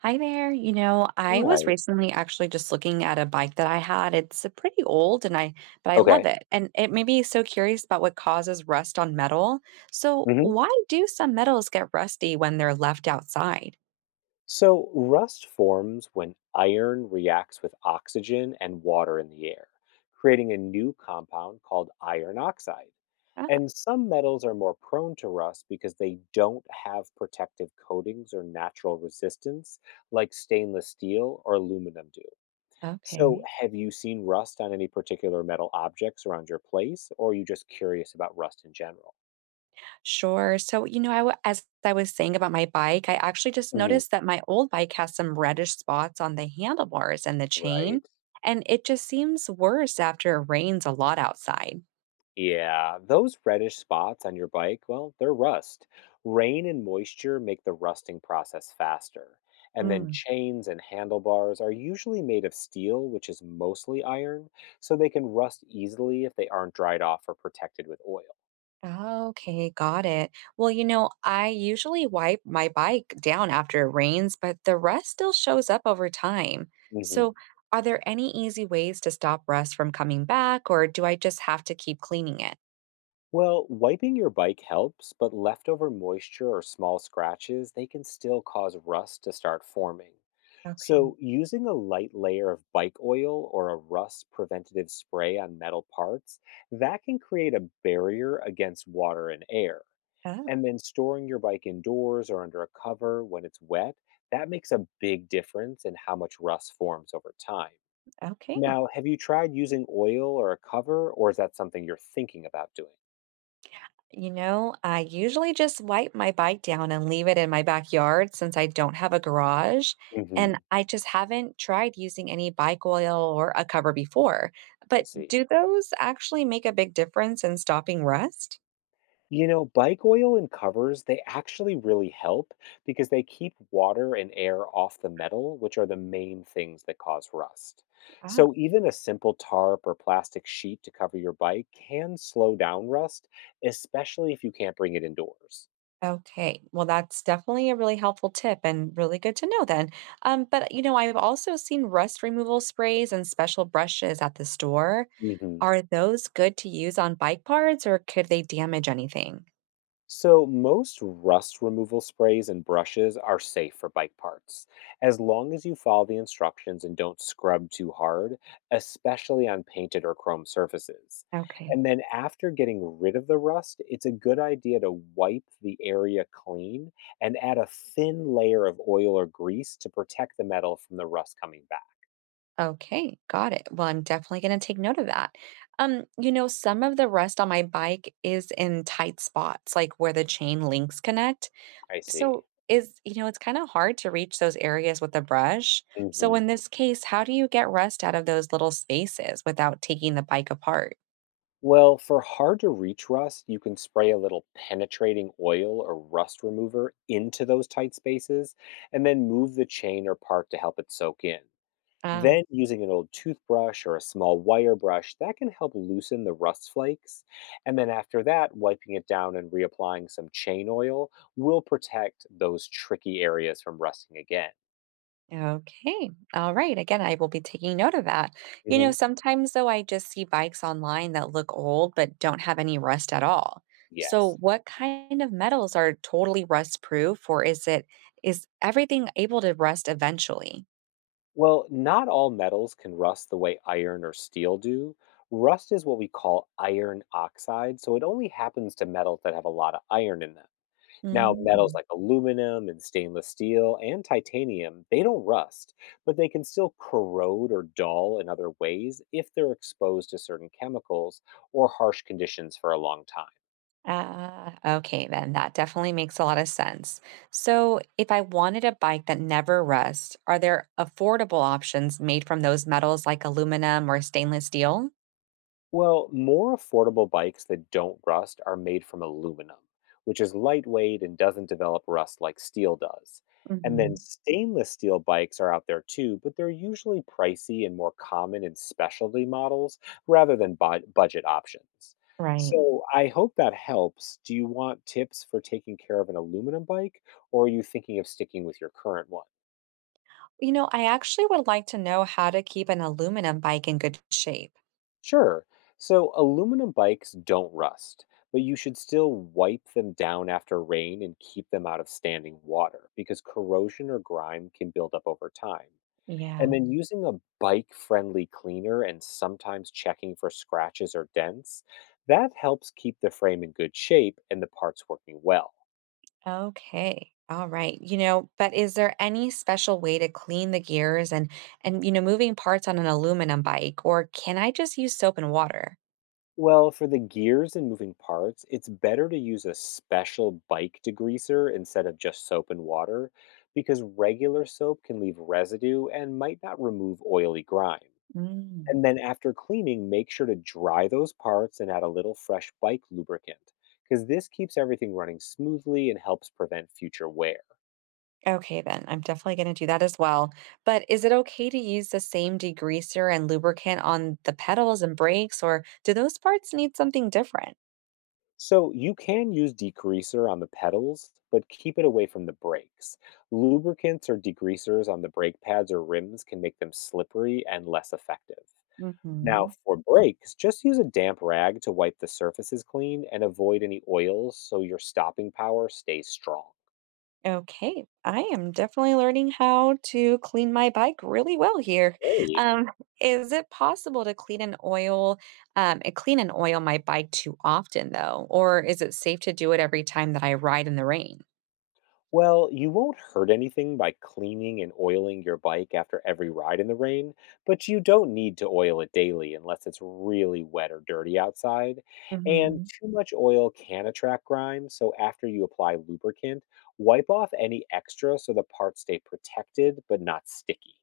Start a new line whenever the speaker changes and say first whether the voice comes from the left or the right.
right: Hi there. You know, I was
left: Right.
right: recently actually just looking at a bike that I had. It's a pretty old and I but I love
left: Okay.
right: it. And it made me so curious about what causes rust on metal. So,
left: hmm
right: why do some metals get rusty when they're left outside?
left: So rust forms when iron reacts with oxygen and water in the air, creating a new compound called iron oxide.
right: Ah,
left: And some metals are more prone to rust because they don't have protective coatings or natural resistance like stainless steel or aluminum do. So,
right: okay.
left: have you seen rust on any particular metal objects around your place, or are you just curious about rust in general?
right: Sure. So, I, as I was saying about my bike, I actually just
left: Mhm.
right: noticed that my old bike has some reddish spots on the handlebars and the chain,
left: Right.
right: and it just seems worse after it rains a lot outside.
left: Yeah, those reddish spots on your bike, well, they're rust. Rain and moisture make the rusting process faster. And then chains and handlebars are usually made of steel, which is mostly iron, so they can rust easily if they aren't dried off or protected with oil.
right: Okay, got it. Well, you know, I usually wipe my bike down after it rains, but the rust still shows up over time.
left: Mhm.
right: So, are there any easy ways to stop rust from coming back, or do I just have to keep cleaning it?
left: Well, wiping your bike helps, but leftover moisture or small scratches, they can still cause rust to start forming.
right: Okay.
left: So, using a light layer of bike oil or a rust preventative spray on metal parts, that can create a barrier against water and air.
right: Oh,
left: And then storing your bike indoors or under a cover when it's wet, that makes a big difference in how much rust forms over time.
right: okay.
left: Now, have you tried using oil or a cover, or is that something you're thinking about doing?
right: You know, I usually just wipe my bike down and leave it in my backyard since I don't have a garage.
left: Mhm.
right: And I just haven't tried using any bike oil or a cover before.
left: I
right: But
left: see.
right: do those actually make a big difference in stopping rust?
left: You know, bike oil and covers, they actually really help because they keep water and air off the metal, which are the main things that cause rust.
right: Ah,
left: So, even a simple tarp or plastic sheet to cover your bike can slow down rust, especially if you can't bring it indoors.
right: okay. Well, that's definitely a really helpful tip and really good to know then. But I've also seen rust removal sprays and special brushes at the store.
left: Mhm.
right: Are those good to use on bike parts or could they damage anything?
left: So, most rust removal sprays and brushes are safe for bike parts, as long as you follow the instructions and don't scrub too hard, especially on painted or chrome surfaces.
right: Okay.
left: And then, after getting rid of the rust, it's a good idea to wipe the area clean and add a thin layer of oil or grease to protect the metal from the rust coming back.
right: Okay, got it. Well, I'm definitely going to take note of that. You know, some of the rust on my bike is in tight spots, like where the chain links connect.
left: I see.
right: So, it's kind of hard to reach those areas with a brush. So,
left: Mhm.
right: in this case, how do you get rust out of those little spaces without taking the bike apart?
left: Well, for hard to reach rust, you can spray a little penetrating oil or rust remover into those tight spaces and then move the chain or part to help it soak in. Then, using an old toothbrush or a small wire brush, that can help loosen the rust flakes. And then, after that, wiping it down and reapplying some chain oil will protect those tricky areas from rusting again.
right: Okay. All right. Again, I will be taking note of that. You know,
left: Mhm.
right: sometimes though, I just see bikes online that look old but don't have any rust at all. So,
left: Yes.
right: what kind of metals are totally rust proof, or is everything able to rust eventually?
left: Well, not all metals can rust the way iron or steel do. Rust is what we call iron oxide, so it only happens to metals that have a lot of iron in them. Now, metals
right: Mm.
left: like aluminum and stainless steel and titanium, they don't rust, but they can still corrode or dull in other ways if they're exposed to certain chemicals or harsh conditions for a long time.
right: Ah, okay, then that definitely makes a lot of sense. So, if I wanted a bike that never rusts, are there affordable options made from those metals like aluminum or stainless steel?
left: Well, more affordable bikes that don't rust are made from aluminum, which is lightweight and doesn't develop rust like steel does. And Mm, then
right: Hmm.
left: stainless steel bikes are out there too, but they're usually pricey and more common in specialty models rather than budget options. Mm.
right: Right.
left: So I hope that helps. Do you want tips for taking care of an aluminum bike, or are you thinking of sticking with your current one?
right: You know, I actually would like to know how to keep an aluminum bike in good shape.
left: Sure. So aluminum bikes don't rust, but you should still wipe them down after rain and keep them out of standing water because corrosion or grime can build up over time. And
right: Yeah.
left: then using a bike friendly cleaner and sometimes checking for scratches or dents, that helps keep the frame in good shape and the parts working well.
right: Okay. All right. You know, but is there any special way to clean the gears and moving parts on an aluminum bike, or can I just use soap and water?
left: Well, for the gears and moving parts, it's better to use a special bike degreaser instead of just soap and water because regular soap can leave residue and might not remove oily grime.
right: Mm.
left: And then after cleaning, make sure to dry those parts and add a little fresh bike lubricant because this keeps everything running smoothly and helps prevent future wear.
right: Okay, then I'm definitely going to do that as well. But is it okay to use the same degreaser and lubricant on the pedals and brakes, or do those parts need something different?
left: So you can use degreaser on the pedals, but keep it away from the brakes. Lubricants or degreasers on the brake pads or rims can make them slippery and less effective. Now,
right: Hmm.
left: for brakes, just use a damp rag to wipe the surfaces clean and avoid any oils so your stopping power stays strong.
right: Okay, I am definitely learning how to clean my bike really well here.
left: Great.
right: Um, is it possible to clean and oil my bike too often though, or is it safe to do it every time that I ride in the rain?
left: Well, you won't hurt anything by cleaning and oiling your bike after every ride in the rain, but you don't need to oil it daily unless it's really wet or dirty outside. And
right: Mm-hmm.
left: too much oil can attract grime, so after you apply lubricant, wipe off any extra so the parts stay protected but not sticky.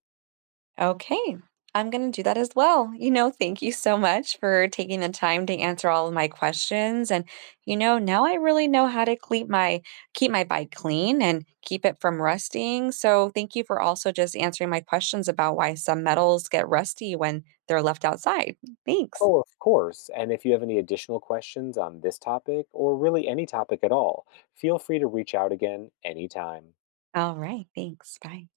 right: Okay, I'm going to do that as well. You know, thank you so much for taking the time to answer all of my questions and now I really know how to keep my bike clean and keep it from rusting. So, thank you for also just answering my questions about why some metals get rusty when they're left outside. Thanks.
left: Oh, of course. And if you have any additional questions on this topic or really any topic at all, feel free to reach out again anytime.
right: All right, thanks. Bye.